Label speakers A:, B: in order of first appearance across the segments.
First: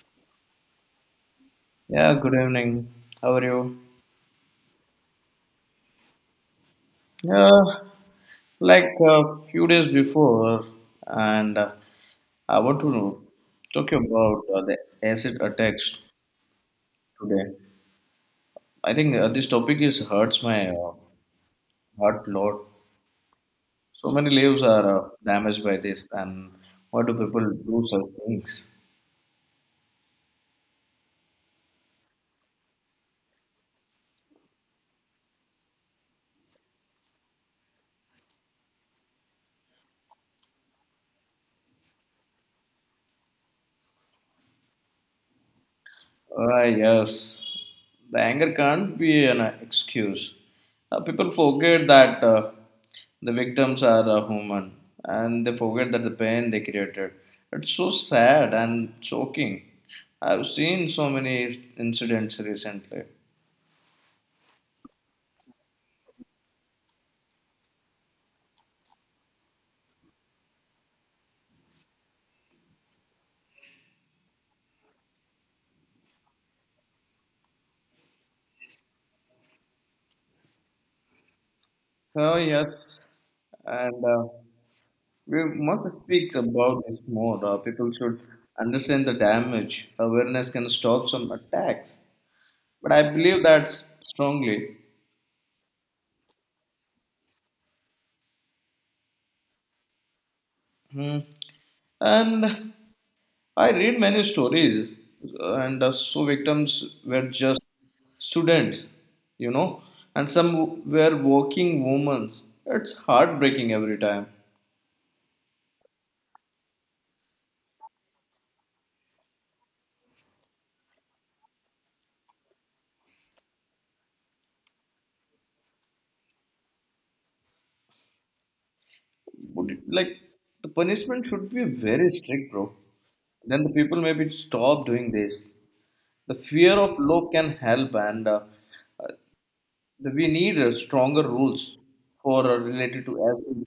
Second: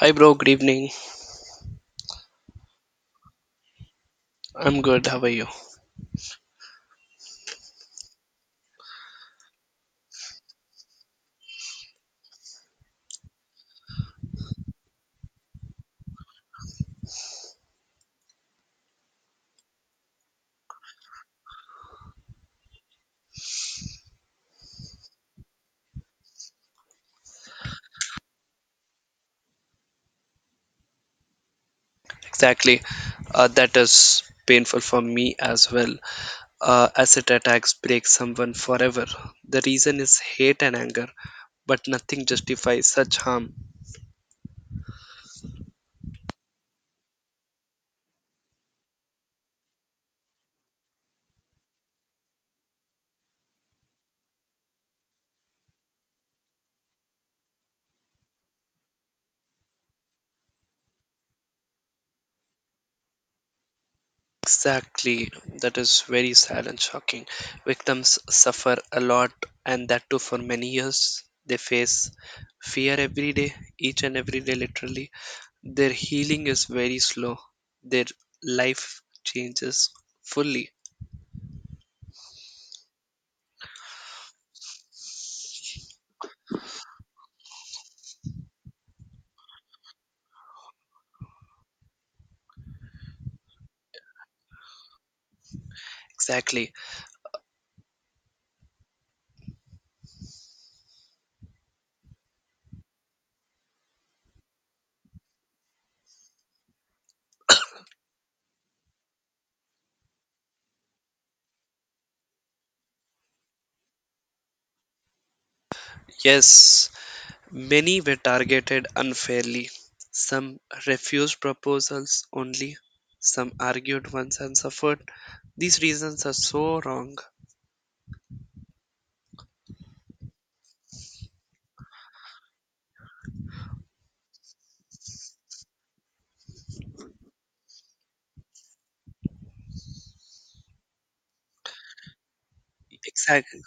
A: Hi, bro. Good evening.
B: Yeah, good evening. How are you?
A: I'm good. How are you?
B: Yeah, like a few days before, and I want to know, talk about the acid attacks today. I think this topic is hurts my heart a lot. So many lives are damaged by this, and why do people do such things?
A: Exactly. That is painful for me as well. Acid attacks break someone forever. The reason is hate and anger, but nothing justifies such harm.
B: Ah, yes. The anger can't be an excuse. People forget that the victims are human and they forget that the pain they created. It's so sad and shocking. I've seen so many incidents recently.
A: Exactly. That is very sad and shocking. Victims suffer a lot, and that too for many years. They face fear every day, each and every day, literally. Their healing is very slow. Their life changes fully.
B: Oh, yes. And we must speak about this more. People should understand the damage. Awareness can stop some attacks. But I believe that strongly.
A: Exactly.
B: Hmm. And I read many stories, and so victims were just students, you know, and some were working women. It's heartbreaking every time.
A: Yes, many were targeted unfairly. Some refused proposals only, some argued once and suffered. These reasons are so wrong.
B: Would it, like the punishment should be very strict, bro. Then the people maybe stop doing this. The fear of law can help, and uh, we need stronger rules for related to
A: Exactly,
B: everything.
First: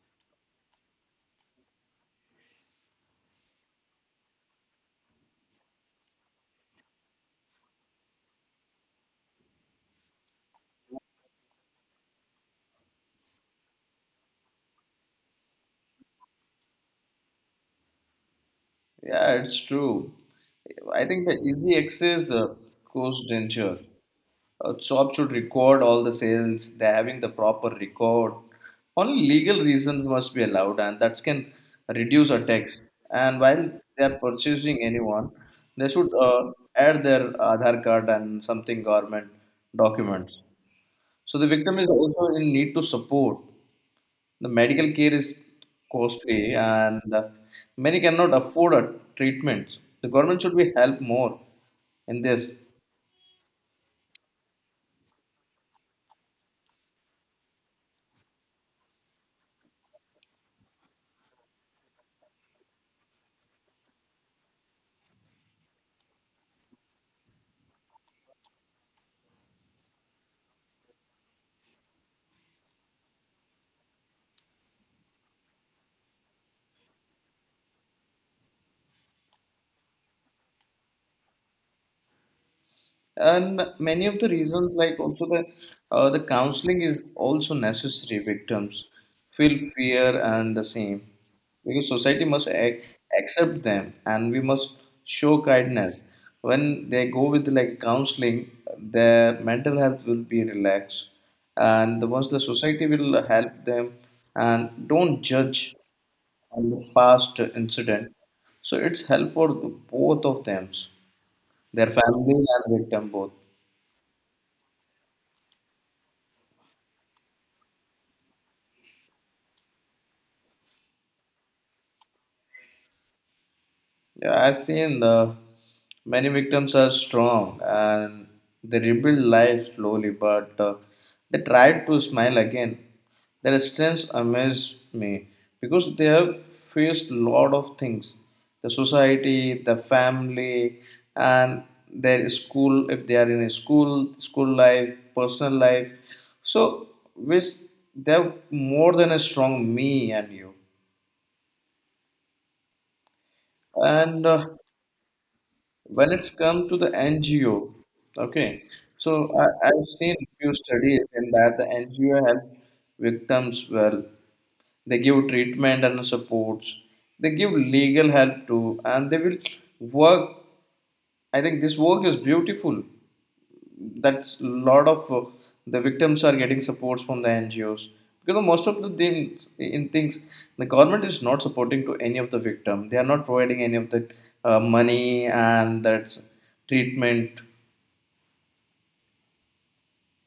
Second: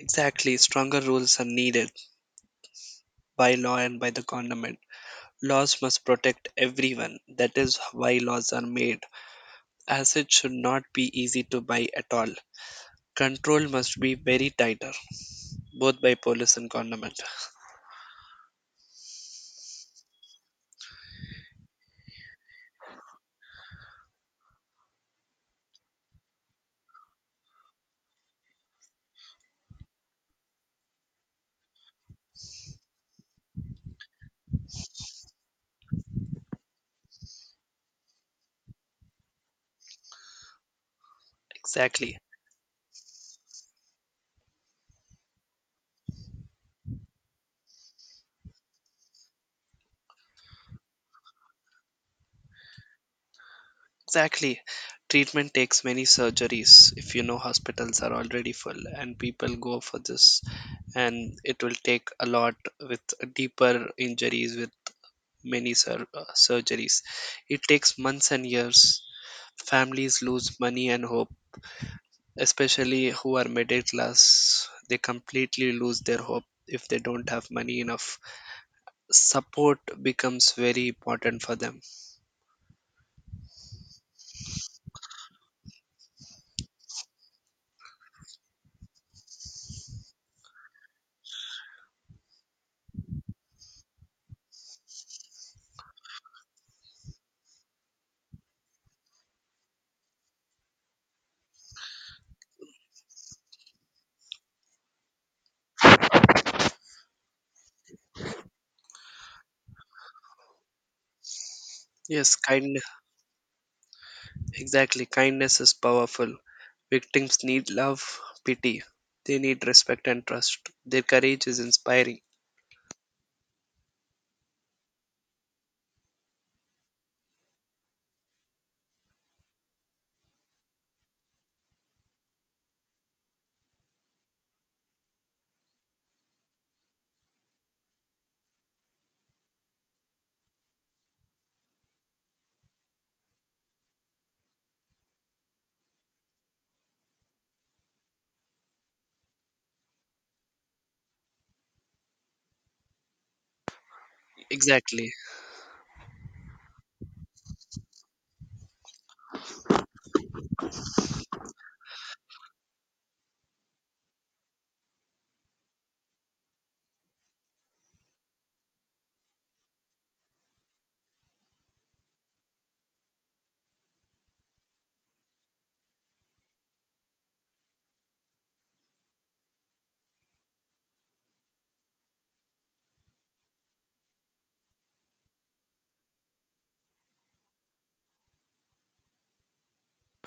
A: exactly. Stronger rules are needed by law and by the government. Laws must protect everyone. That is why laws are made, as it should not be easy to buy at all. Control must be very tighter, both by police and government.
B: Yeah, it's true. I think the easy access cost danger. A shop should record all the sales. They're having the proper record. Only legal reasons must be allowed, and that can reduce a tax. And while they are purchasing anyone, they should add their Aadhaar card and something government documents. So the victim is
A: Exactly.
B: also in need to support. The medical care is costly and many cannot afford a treatment. The government should be help more in this.
A: Exactly. Treatment takes many surgeries. If you know, hospitals are already full and people go for this, and it will take a lot with deeper injuries, with many surgeries. It takes months and years. Families lose money and hope, especially who are middle class. They completely lose their hope if they don't have money enough. Support becomes very important for them.
B: And many of the reasons, like also the counseling is also necessary. Victims feel fear and the same because society must accept them, and we must show kindness. When they go with like counseling, their mental health will be relaxed, and the once the society will help them and don't judge on the past incident. So it's help for both of them, their
A: Yes,
B: family and
A: kindness.
B: victim both.
A: Exactly, kindness is powerful. Victims need love, pity. They need respect and trust. Their courage is inspiring.
B: Yeah, I've seen the many victims are strong and they rebuild life slowly, but they try to smile again. Their strengths amaze me because they have faced lot of things: the society, the family, and their school. If they are in a school, school life, personal life, so which they have more than a strong me and you. And
A: Exactly.
B: when it's come to the NGO, okay, so I've seen few studies in that the NGO help victims well. They give treatment and supports. They give legal help too, and they will work. I think this work is beautiful that's a lot of the victims are getting supports from the NGOs because most of the things the government is not supporting to any of the victim they are not providing any of the money and that treatment.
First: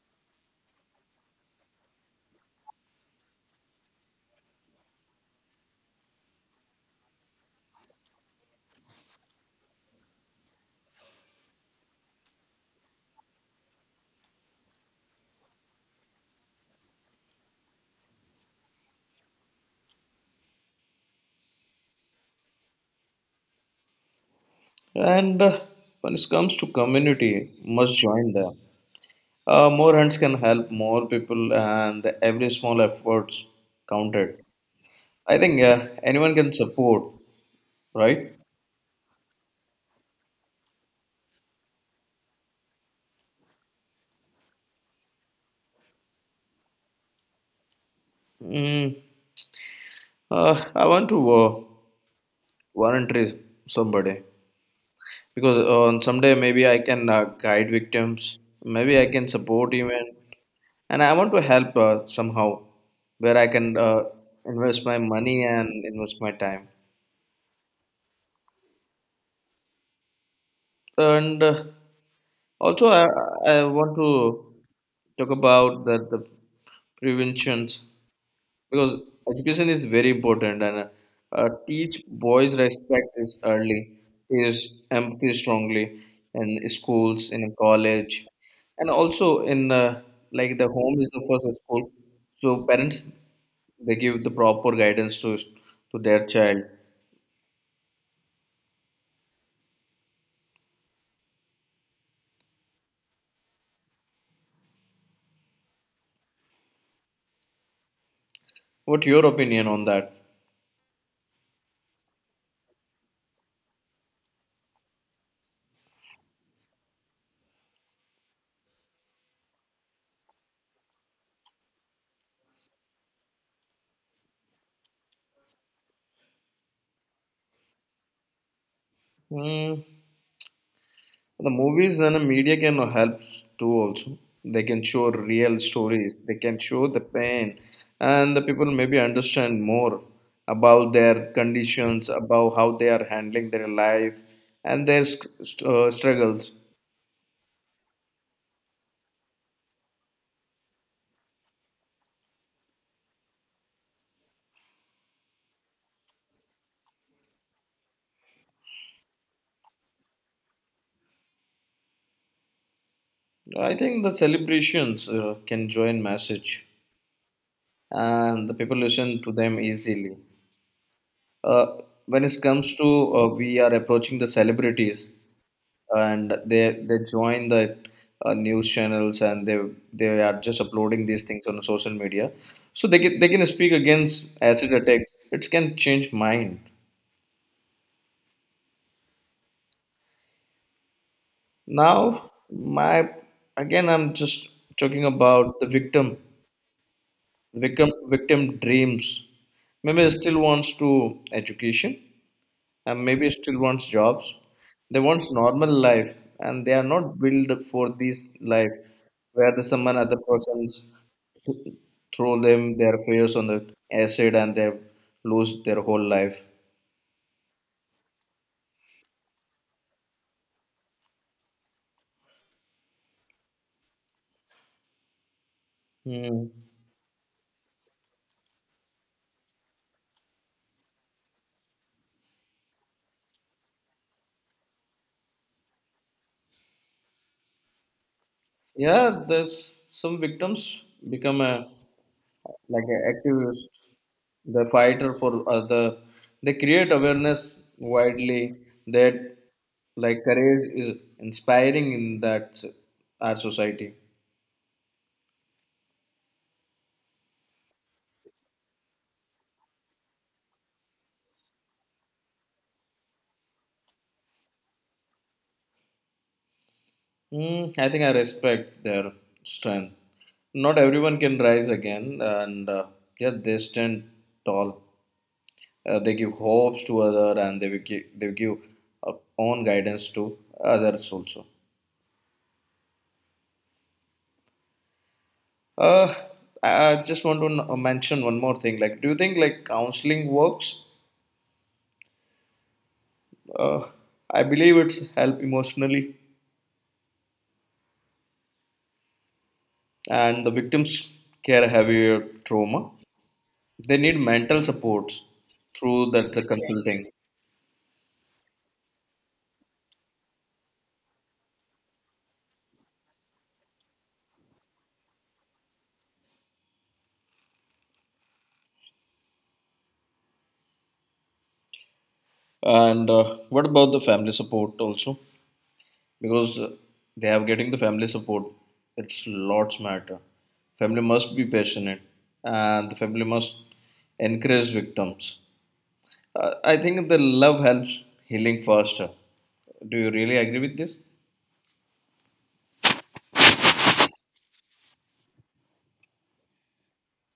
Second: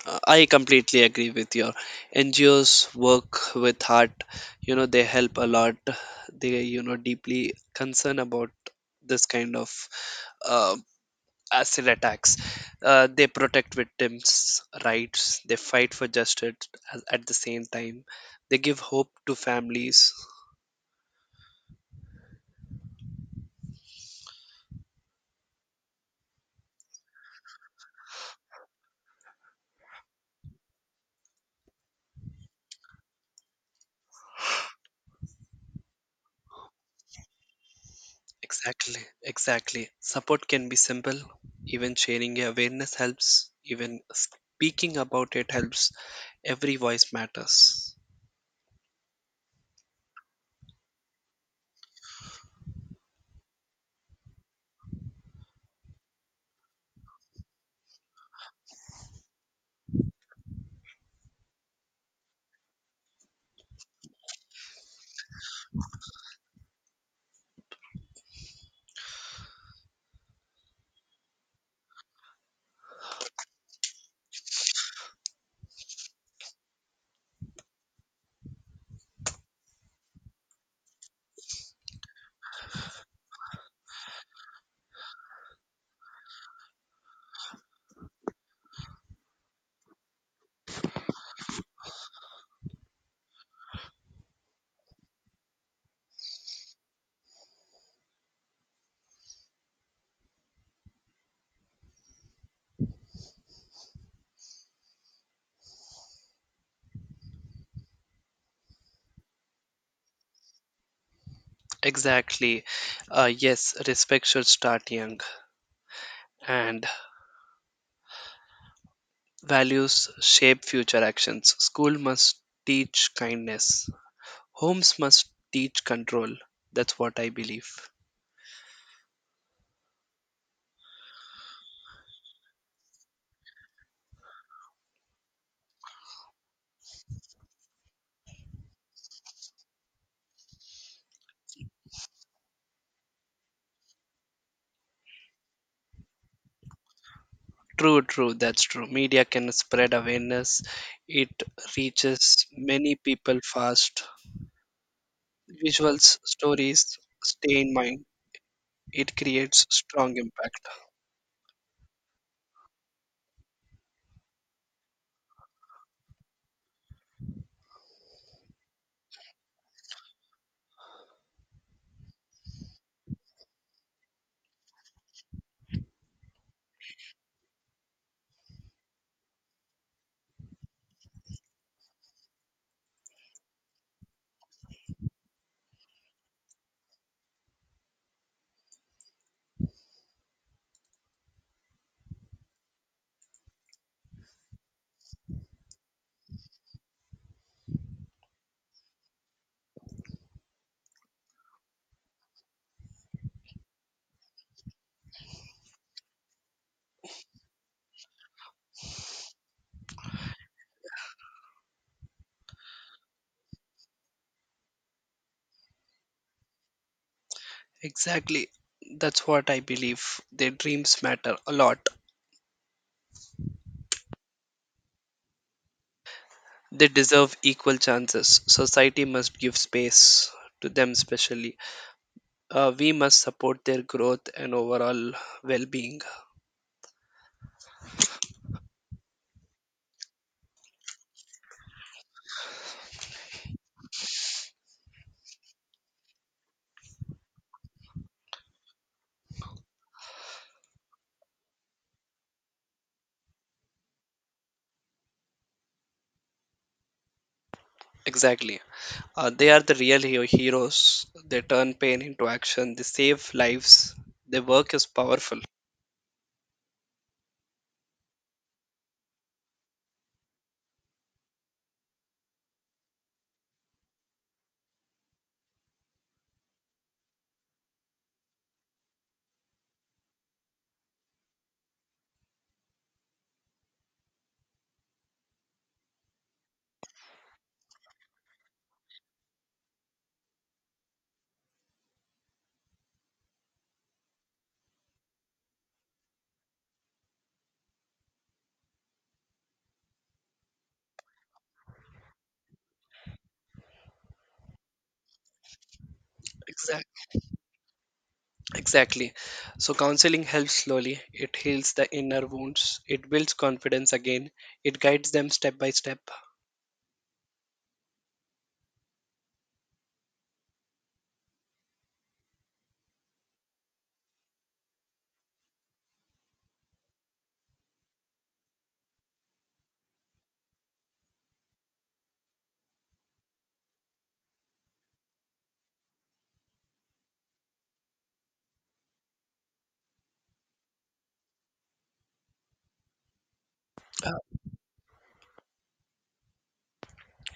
A: I completely agree with your NGOs work with heart. They help a lot. They, deeply concerned about this kind of uh, acid attacks. They protect victims' rights. They fight for justice at the same time. They give hope to families.
B: And when it comes to community must join them, more hands can help more people and every small efforts counted. I think anyone can support, right?
A: Exactly, exactly. Support can be simple. Even sharing awareness helps. Even speaking about it helps. Every voice matters.
B: mm, I want to voluntary somebody, because on someday maybe I can guide victims, maybe I can support even, and I want to help somehow where I can invest my money and invest my time. And also, I want to talk about the preventions because education is very important and teach boys respect is early, teach empathy strongly in schools, in college, and also in like the home is the first school. So parents, they give the proper guidance to their child. What your opinion on that?
A: Exactly. Yes, respect should start young. And values shape future actions. School must teach kindness. Homes must teach control. That's what I believe.
B: Hmm. The movies and the media can help too also. They can show real stories. They can show the pain, and the people maybe understand more about their conditions, about how they are handling their life and their struggles.
A: True, true. That's true. Media can spread awareness. It reaches many people fast, visuals, stories stay in mind, it creates strong impact.
B: I think the celebrations can join message, and the people listen to them easily. Uh, when it comes to we are approaching the celebrities, and they join the news channels, and they are just uploading these things on social media, so they can speak against acid attacks. It can change mind. Now my, again, I'm just talking about the victim, victim dreams. Maybe still wants to education, and maybe still wants jobs. They wants normal life, and they are not built for this life where the someone other persons throw them their fears on the acid and they lose their whole life.
A: Exactly, that's what I believe. Their dreams matter a lot,
B: Hmm.
A: they deserve equal chances. Society must give space to them, especially we must support their growth and overall well-being.
B: Yeah, there's some victims become a like an activist, the fighter for other. They create awareness widely that like courage is inspiring in our society.
A: Exactly, they are the real heroes. They turn pain into action, they save lives, their work is powerful.
B: Mm, I think I respect their strength. Not everyone can rise again, and yeah, they stand tall. They give hopes to other, and they will give uh, own guidance to others also. Uh, I I just want to mention one more thing. Like, do you think like counseling works? Uh, I believe it's help emotionally, and the victims carry heavier trauma. They need mental supports through that the
A: Exactly.
B: consulting.
A: Exactly. So counseling helps slowly. It heals the inner wounds. It builds confidence again. It guides them step by step.
B: And what about the family support also? Because they are getting the family support. It's lots matter. Family must be passionate, and the family must encourage victims. I think the love helps healing faster. Do you really agree with this?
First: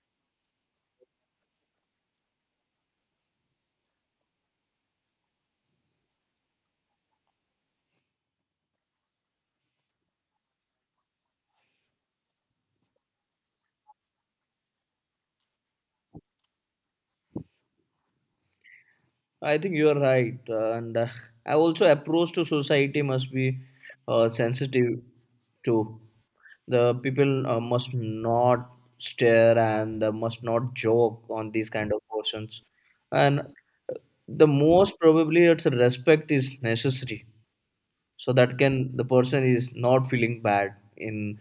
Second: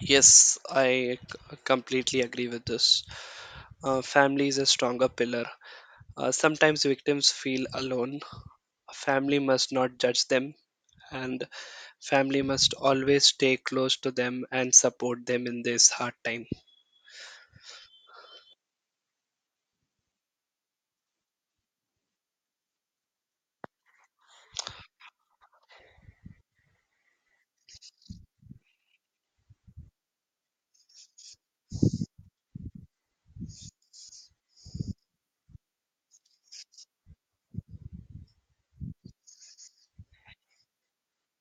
A: Yes, I completely agree with this. Family is a stronger pillar. Sometimes victims feel alone. Family must not judge them, and family must always stay close to them and support them in this hard time.
B: I think you are right, and I also approach to society must be sensitive to the people, must not stare and must not joke on these kind of persons, and the most probably it's a respect is necessary so that can the person is not feeling bad in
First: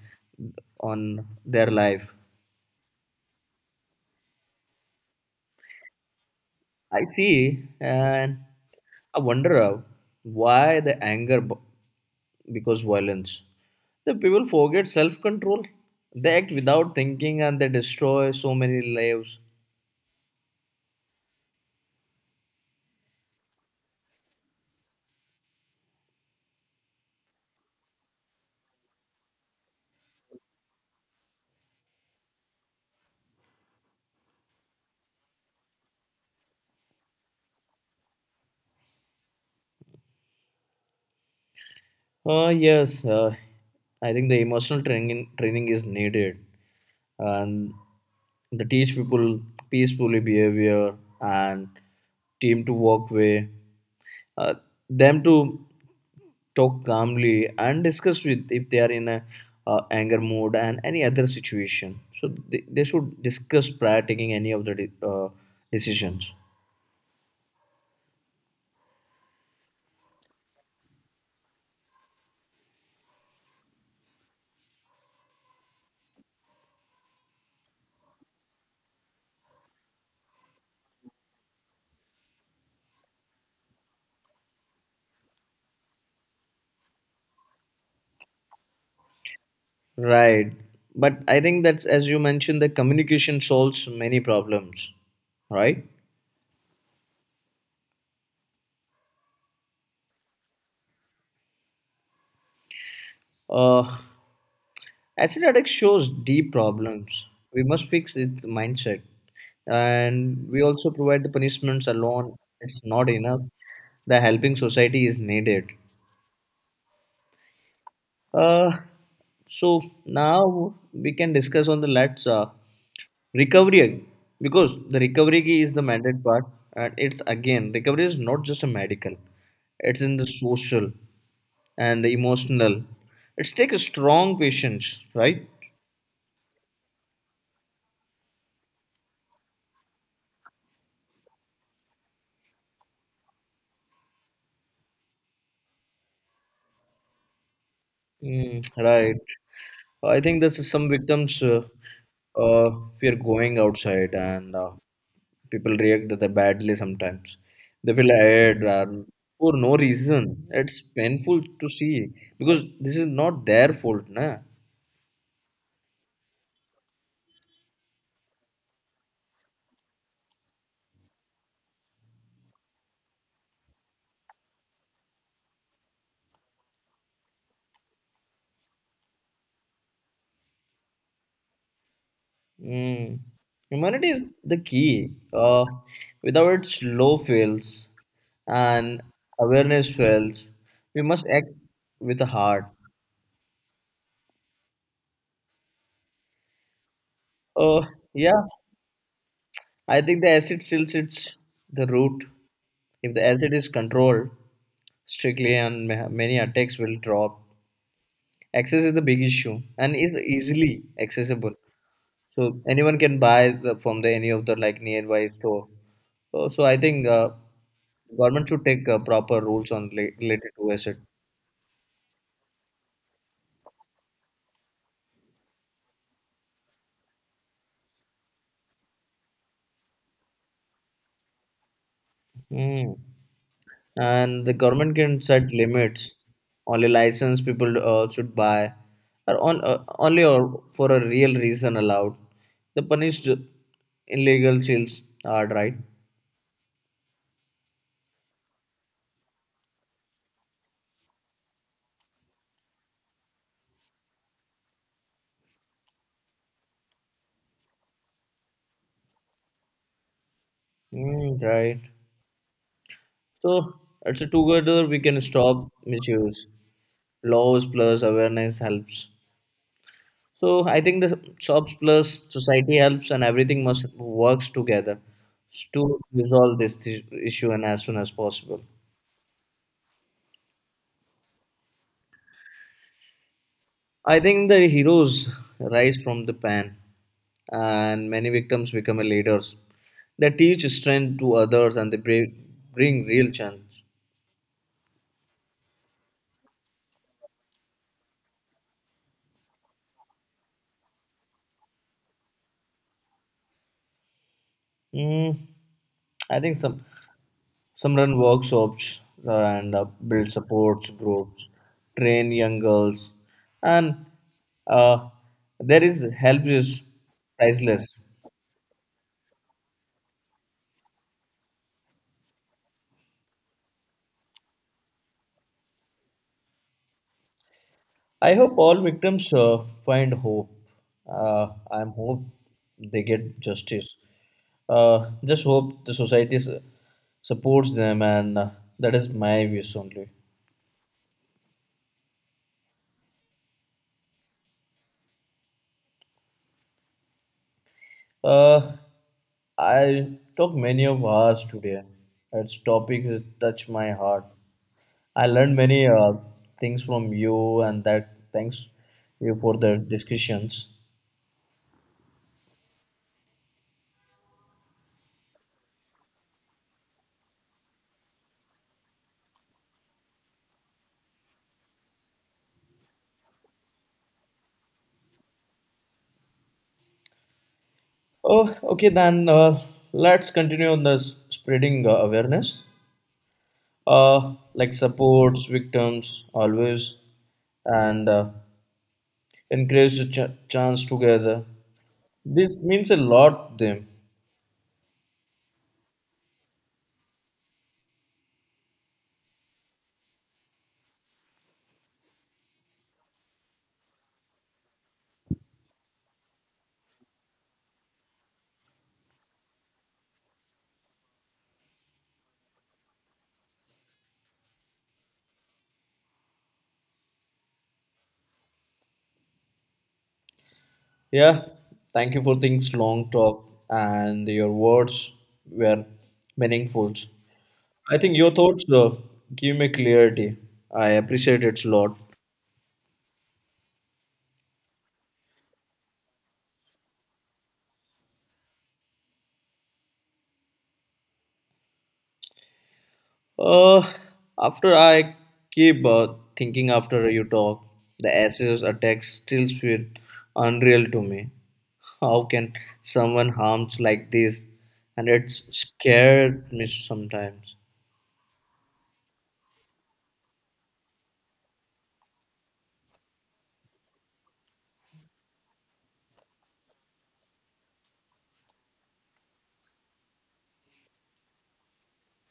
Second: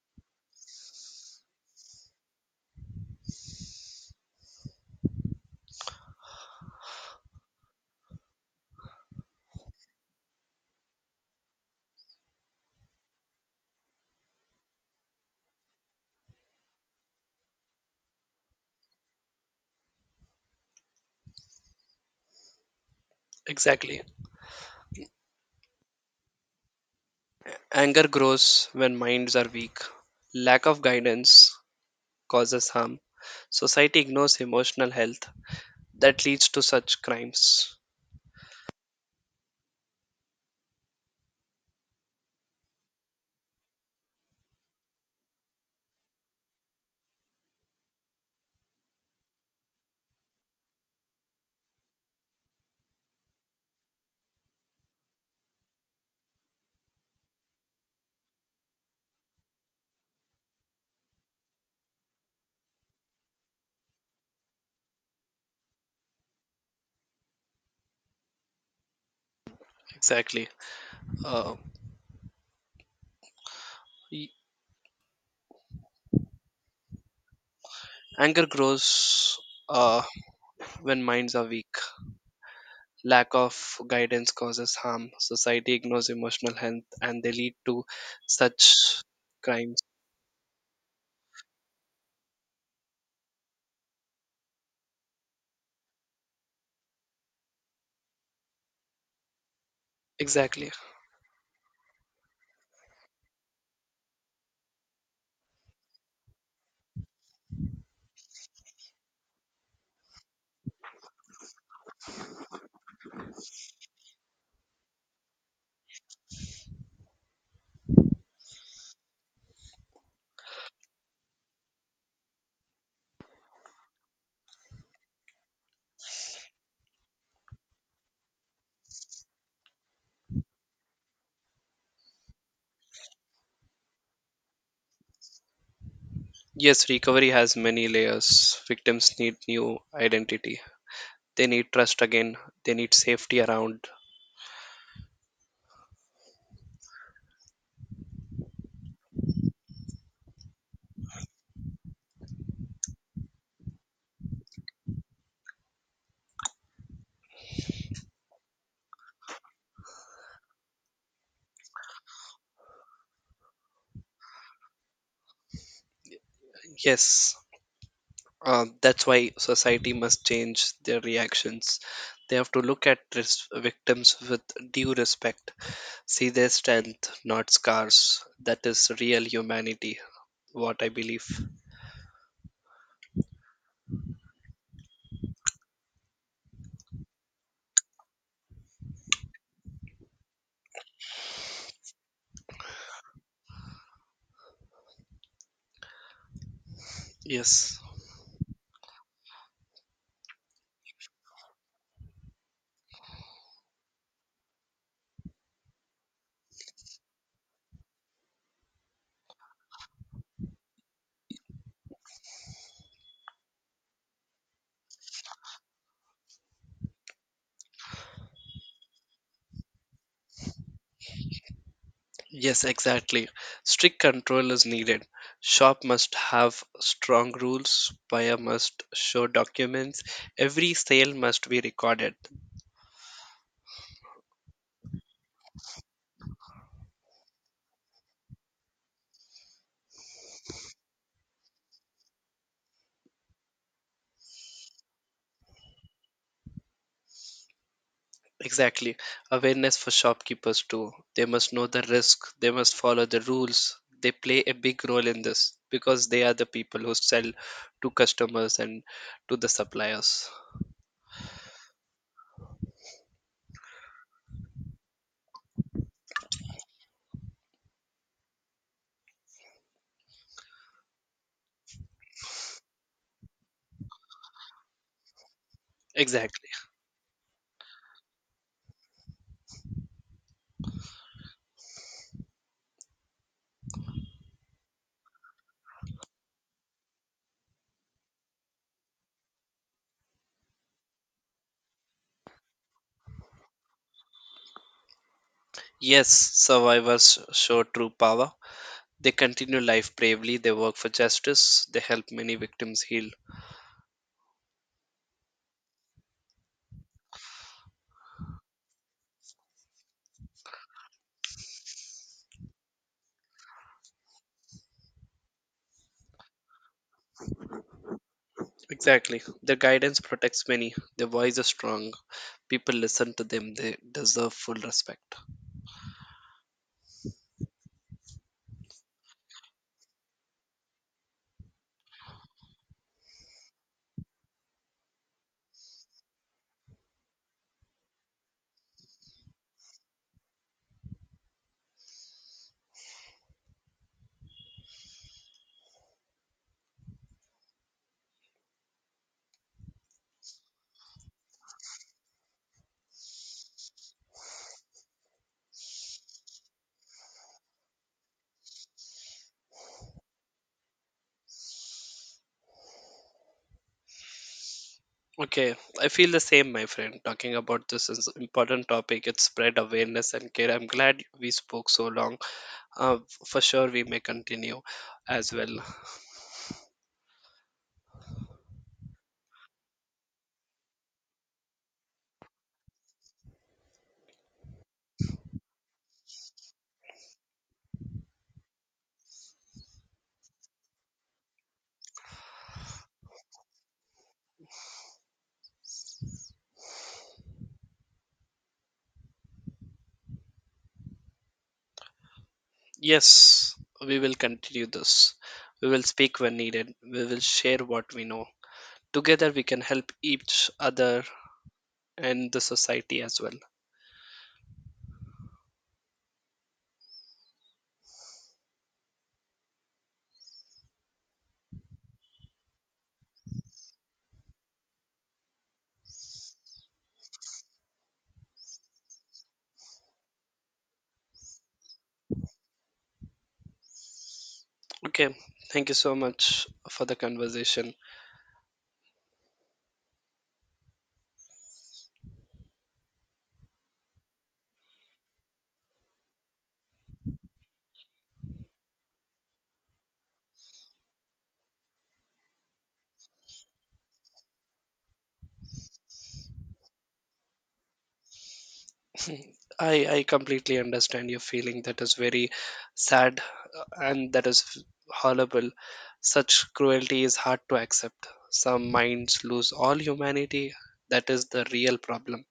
B: on their life. I see, and I wonder why the anger, because violence. The people forget self control. They act without thinking and they destroy so many lives.
A: Exactly. Anger grows when minds are weak. Lack of guidance causes harm. Society ignores emotional health that leads to such crimes.
B: Yes, I think the emotional training is needed, and the teach people peacefully behavior and team to walk way, uh, them to talk calmly and discuss with if they are in a anger mode and any other situation. So, they should discuss prior taking any of decisions.
A: Exactly. Uh, y- Anger grows uh, when minds are weak. Lack of guidance causes harm. Society ignores emotional health and they lead to such crimes.
B: Right. But I think that's, as you mentioned, the communication solves many problems, right?
A: Exactly.
B: Uh, Acid addict shows deep problems. We must fix it mindset. And we also provide the punishments alone. It's not enough. The helping society is needed. Uh, so now we can discuss on the let's recovery, because the recovery key is the mandate part, and it's again recovery is not just a medical; it's in the social and the emotional. It's take a strong patience, right?
A: Yes, recovery has many layers. Victims need new identity. They need trust again. They need safety around.
B: Mm, right. I think that's some victims uh, fear going outside, and people react that badly sometimes. They feel tired and for no reason. It's painful to see because this is not their fault, na.
A: Yes. That's why society must change their reactions. They have to look at victims with due respect, see their strength, not scars. That is real humanity, what I believe.
B: Mm. Humanity is the key. Without its low fails and awareness fails, we must act with a heart.
A: Yes,
B: Uh, yeah, I think the acid still sits the root. If the acid is controlled strictly, and many attacks will drop. Access is the big issue and is easily accessible. So anyone can buy from the any of the like nearby store. So I think government should take proper rules on related to asset.
A: yes, exactly. Strict control is needed. Shop must have strong rules, buyer must show documents, every sale must be recorded.
B: Mm. And the government can set limits. Only licensed people should buy, or only or for a real reason allowed. The punished illegal sales are right.
A: Exactly. Awareness for shopkeepers too. They must know the risk, they must follow the rules. They play a big role in this because they are the people who sell to customers and to the suppliers.
B: Mm, right. So it's a together we can stop misuse. Laws plus awareness helps. So I think the shops plus society helps and everything must works together to
A: Exactly.
B: resolve this issue and as soon as possible. I think the heroes rise from the pan and many victims become leaders. They teach strength to others and they bring real change.
A: Yes, survivors show true power. They continue life bravely, they work for justice, they help many victims heal.
B: Mm, I think some run workshops, and build supports groups, train young girls, and uh, there is help is priceless.
A: Exactly. Their guidance protects many, their voice is strong. People listen to them, they deserve full respect.
B: I hope all victims find hope. I am hope they get justice. Just hope the society supports them, and that is my wish only. Uh, I talk many of hours today. Its topics touch my heart. I learned many things from you, and that thanks you for the discussions.
A: Okay, I feel the same, my friend. Talking about this is important topic. It spread awareness and care. I'm glad we spoke so long. Uh, for sure, we may continue as well.
B: Oh, okay then. Let's continue on the spreading awareness. Like supports victims always, and encourage the chance together. This means a lot to them.
A: Yes, we will continue this. We will speak when needed. We will share what we know. Together, we can help each other and the society as well.
B: Yeah, thank you for things long talk and your words were meaningful. I think your thoughts give me clarity. I appreciate it a lot.
A: Okay, thank you so much for the conversation.
B: Uh, After I keep thinking after you talk, the acid attacks still feel unreal to me. How can someone harms like this? And it's scared me sometimes.
A: Mm, I completely understand your feeling. That is very sad and that is horrible. Such cruelty is hard to accept. Some minds lose all humanity. That is the real problem.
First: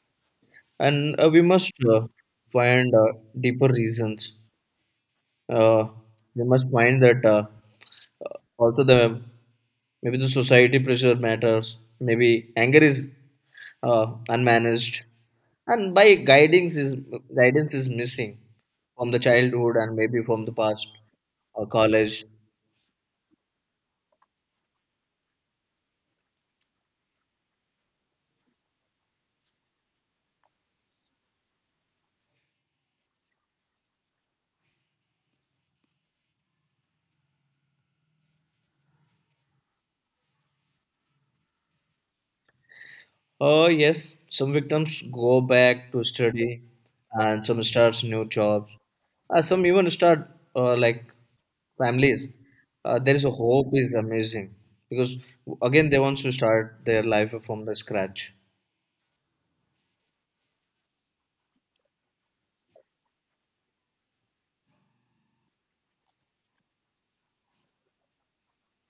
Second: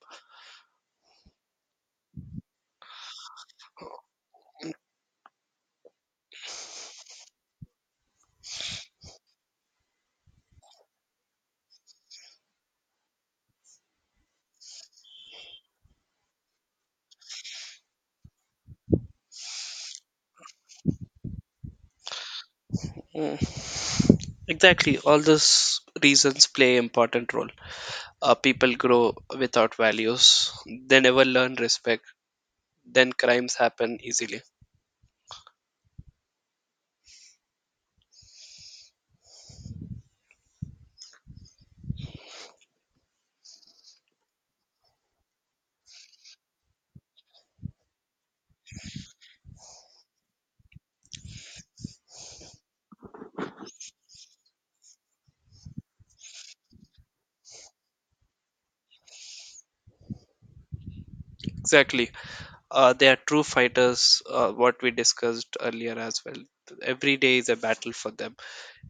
B: And we must find deeper reasons. Uh, they must find that also the, maybe the society pressure matters. Maybe anger is unmanaged, and by guidance is missing from the childhood and maybe from the past college.
A: Mm. Exactly. All those reasons play important role. People grow without values. They never learn respect. Then crimes happen easily.
B: Yes, some victims go back to study, and some starts new jobs. Some even start like families. There is a hope is amazing because again they want to start their life from the scratch.
A: Exactly. They are true fighters, what we discussed earlier as well. Every day is a battle for them,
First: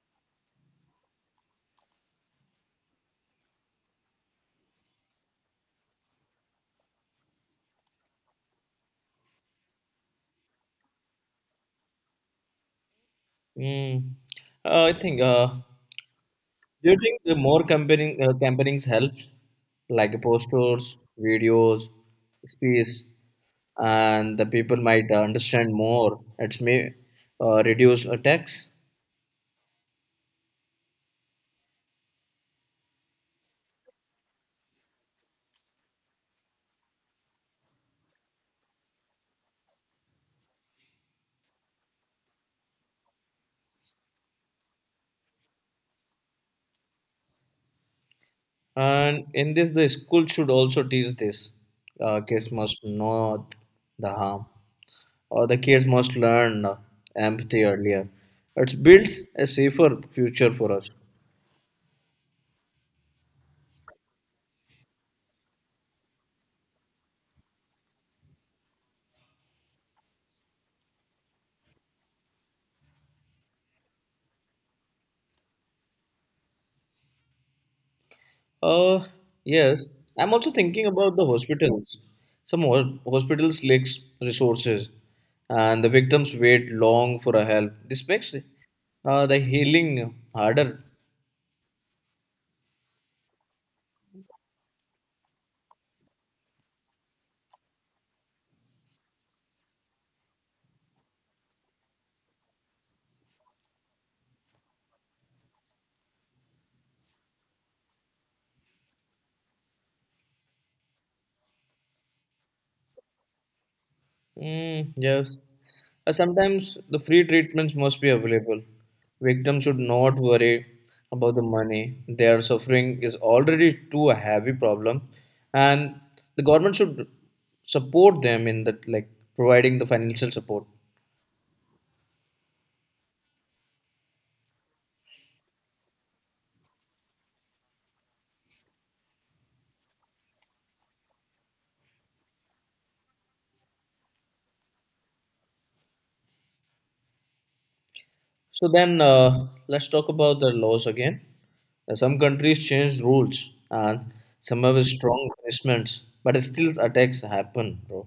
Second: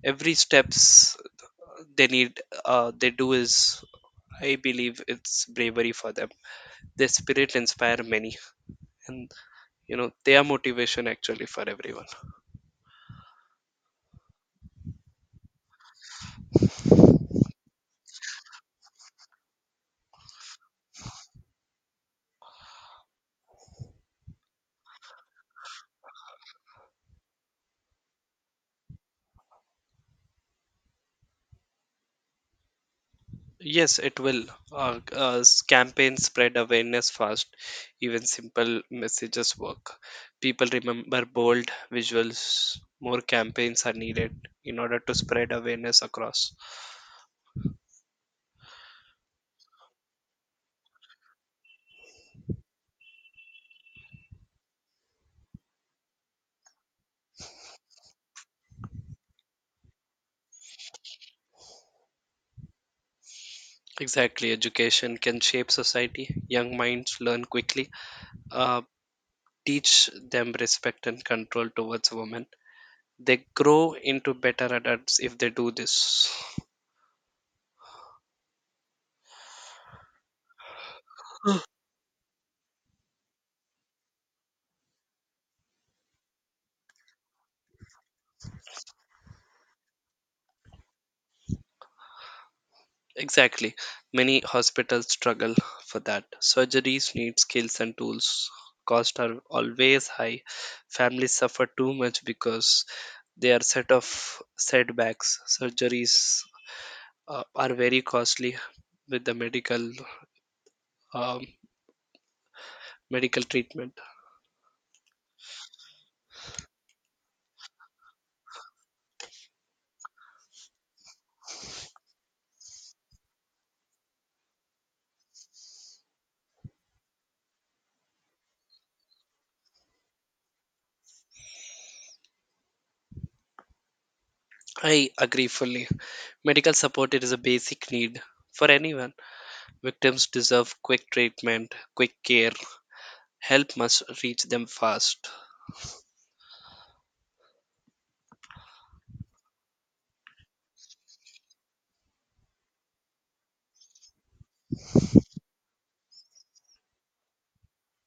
A: every steps they need, they do, is, I believe, it's bravery for them. Their spirit inspire many, and you know they are motivation actually for everyone.
B: Mm. I think. Do you think the more campaignings helps, like posters, videos, speech, and the people might understand more? It's may reduce attacks.
A: Yes, it will. uh, Campaigns spread awareness fast. Even simple messages work, people remember bold visuals. More campaigns are needed in order to spread awareness across.
B: And in this, the school should also teach this. Kids must know the harm, or the kids must learn empathy earlier. It builds a safer future for us.
A: Exactly, education can shape society. Young minds learn quickly, uh, teach them respect and control towards women. They grow into better adults if they do this.
B: Uh, yes, I'm also thinking about the hospitals. Some hospitals lacks resources, and the victims wait long for a help. This makes the healing harder.
A: Exactly, many hospitals struggle for that. Surgeries need skills and tools. Costs are always high. Families suffer too much because they are set of setbacks. Surgeries are very costly with the medical um, medical treatment.
B: Mm, yes. Sometimes the free treatments must be available. Victims should not worry about the money. Their suffering is already too a heavy problem, and the government should support them in that, like providing the financial support.
A: I agree fully. Medical support, it is a basic need for anyone. Victims deserve quick treatment, quick care. Help must reach them fast.
B: So then, let's talk about the laws again. Some countries change rules, and some have strong punishments, but still attacks happen, bro.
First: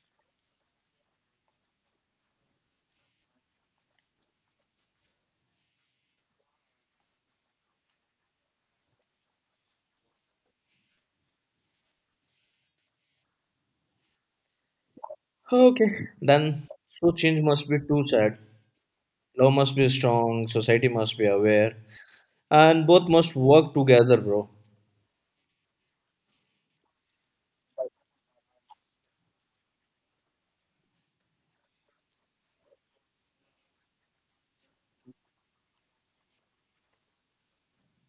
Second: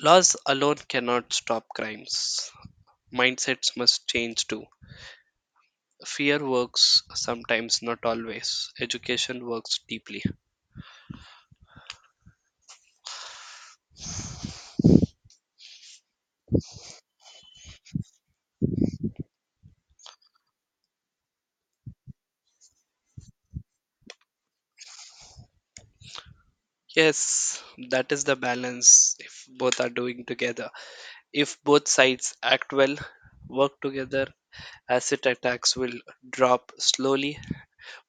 A: Laws alone cannot stop crimes. Mindsets must change too. Fear works sometimes, not always. Education works deeply.
B: Okay. Then, so change must be too sad. Love must be strong, society must be aware, and both must work together, bro.
A: Yes, that is the balance if both are doing together. If both sides act well, work together, acid attacks will drop slowly.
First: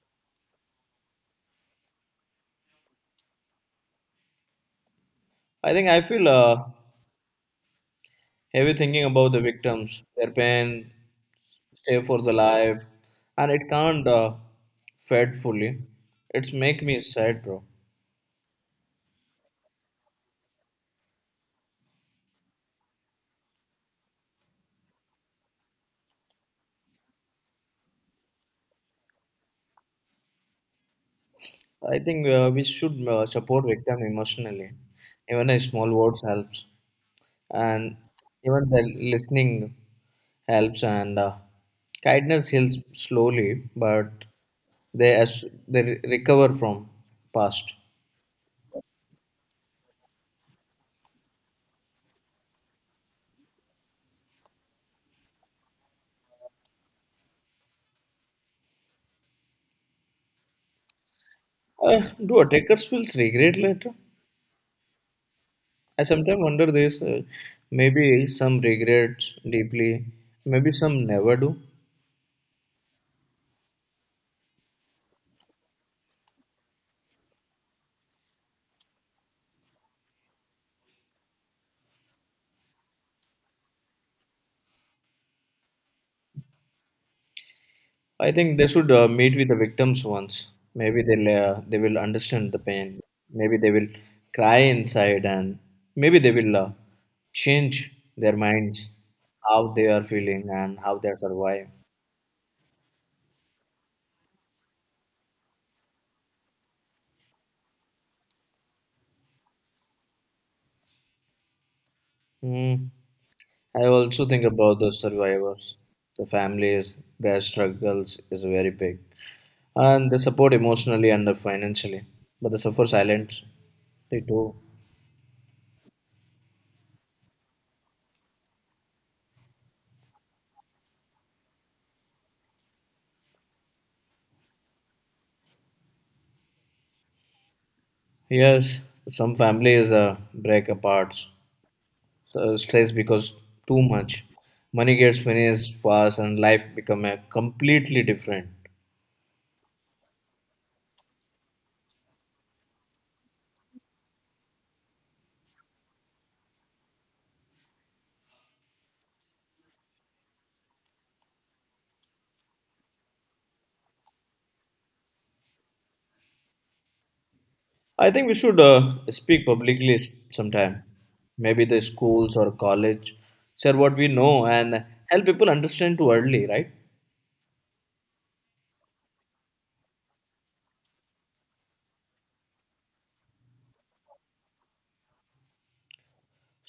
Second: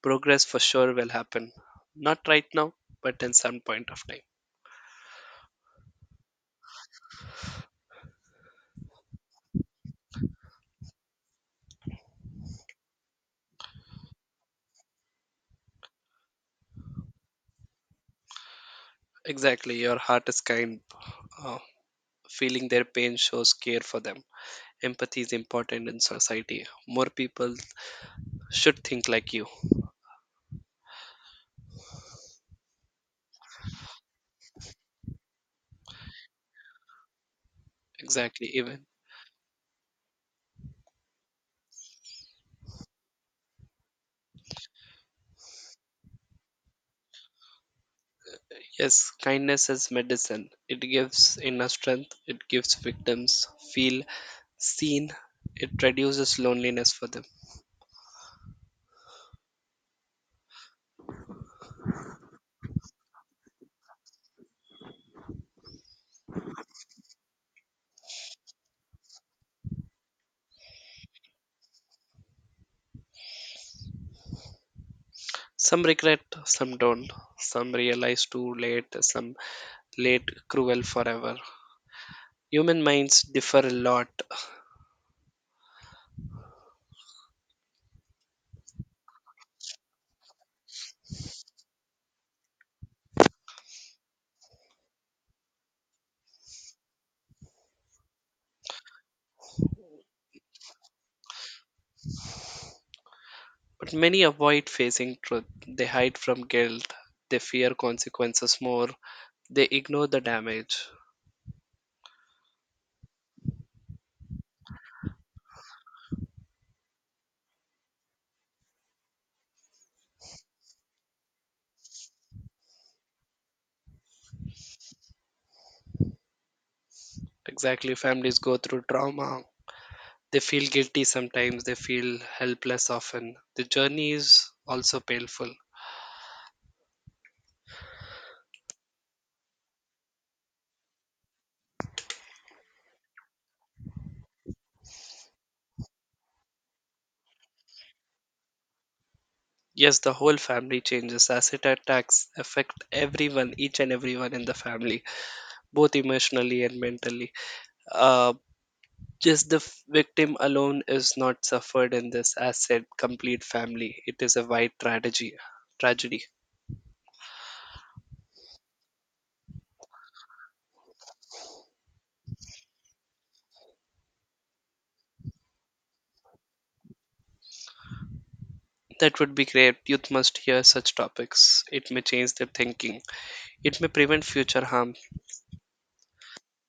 A: Progress for sure will happen. Not right now, but in some point of time.
B: I think I feel heavy thinking about the victims, their pain, stay for the life, and it can't fed fully. It's make me sad, bro.
A: Exactly, your heart is kind. Uh, Feeling their pain shows care for them. Empathy is important in society. More people should think like you.
B: I think we should support victim emotionally. Even a small words helps. And
A: Exactly,
B: even the
A: even.
B: listening helps and kindness heals slowly but they as they recover from past.
A: Yes, kindness is medicine. It gives inner strength, it gives victims feel seen, it reduces loneliness for them.
B: Do attackers feel regret later? I sometimes wonder this. Maybe some regrets deeply, maybe some never do.
A: Some regret, some don't. Some realize too late, some late cruel forever. Human minds differ a lot,
B: I think they should meet with the victims once. Maybe they will understand the pain. Maybe they will cry inside, and maybe they will change their minds, how they are feeling and how they survive.
A: but many avoid facing truth. They hide from guilt, they fear consequences more, they ignore the damage.
B: Mm. I also think about the survivors, the families. Their struggles is very big, and they support emotionally and financially, but they suffer silence. They do.
A: Exactly, families go through trauma. They feel guilty sometimes, they feel helpless often. The journey is also painful.
B: Yes, some families break apart, stress because too much money gets finished fast and life become a completely different.
A: Yes, the whole family changes. Acid attacks affect everyone, each and everyone in the family, both emotionally and mentally. Uh, Just the victim alone is not suffered in this, as said, complete family. It is a wide tragedy. Tragedy.
B: I think we should speak publicly sometime, maybe the schools or college, share what we know and help people understand too early, right?
A: That would be great. Youth must hear such topics. It may change their thinking. It may prevent future harm.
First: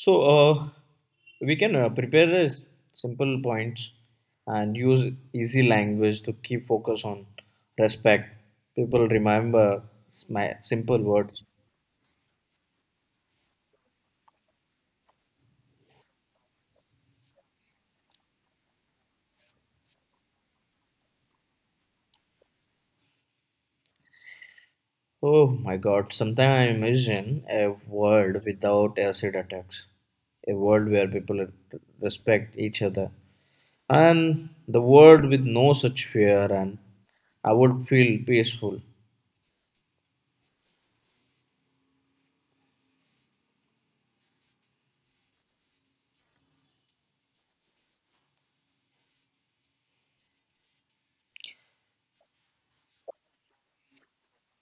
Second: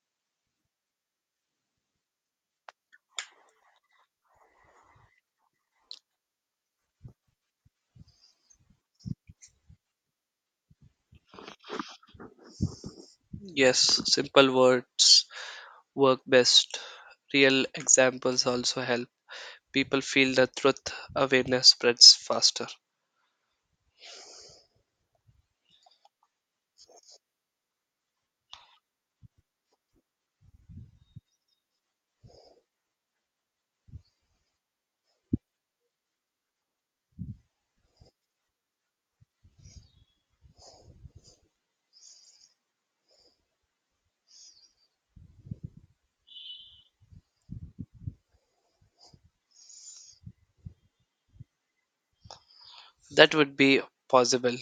B: So we can prepare a simple points and use easy language to keep focus on respect. People remember my simple words.
A: Yes, simple words work best. Real examples also help. People feel the truth, awareness spreads faster.
B: Oh my god, sometimes I imagine a world without acid attacks, a world where people respect each other, and the world with no such fear, and I would feel peaceful.
A: That would be possible.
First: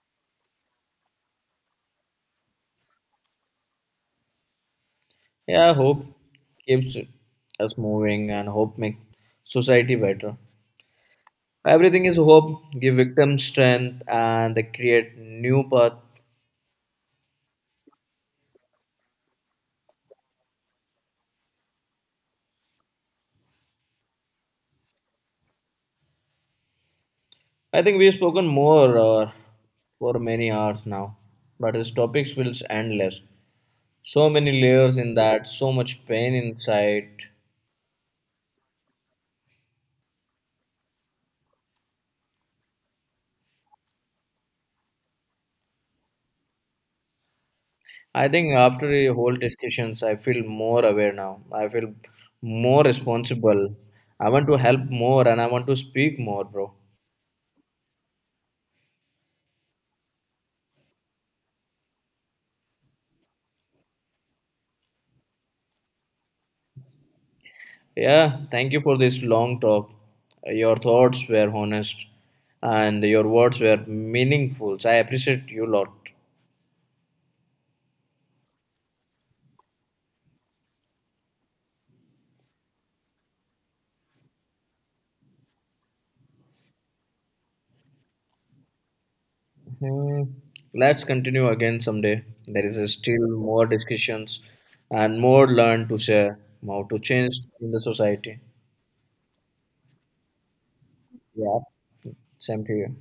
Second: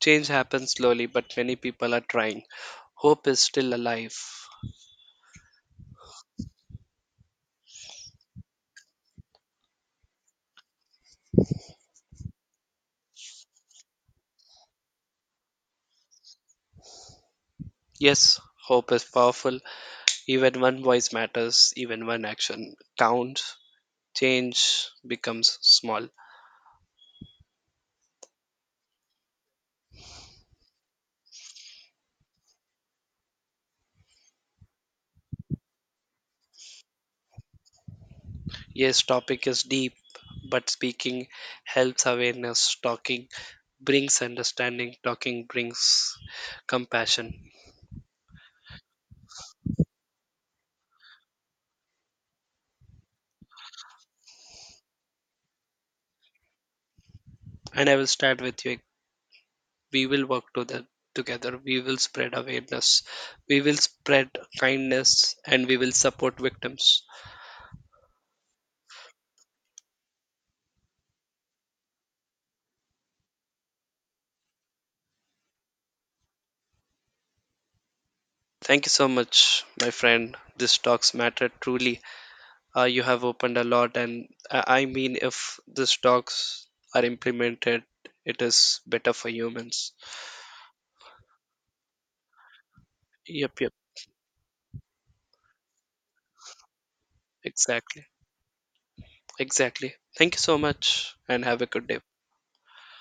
A: Change happens slowly, but many people are trying. Hope is still alive.
B: Yeah, hope keeps us moving, and hope makes society better. Everything is hope, give victims strength, and they create new path.
A: Yes, hope is powerful. Even one voice matters, even one action counts. Change becomes small.
B: I think we've spoken more for many hours now, but these topics will endless. So many layers in that, so much pain inside.
A: Yes, topic is deep, but speaking helps awareness. Talking brings understanding. Talking brings compassion.
B: I think after the whole discussions, I feel more aware now. I feel more responsible. I want to help more and I want to speak more, bro.
A: And I will start with you. We will work to that together. We will spread awareness. We will spread kindness and we will support victims.
B: Yeah, thank you for this long talk. Your thoughts were honest and your words were meaningful. So I appreciate you lot.
A: Thank you so much, my friend. This talks matter truly. You have opened a lot, and I mean, if these talks are implemented, it is better for humans.
B: Hmm. Let's continue again someday. There is still
A: yep
B: more discussions and more learn to share, how to change
A: yep
B: in the
A: Exactly,
B: society.
A: exactly. Thank you so much, and
B: Yeah,
A: have a good day.
B: same to you.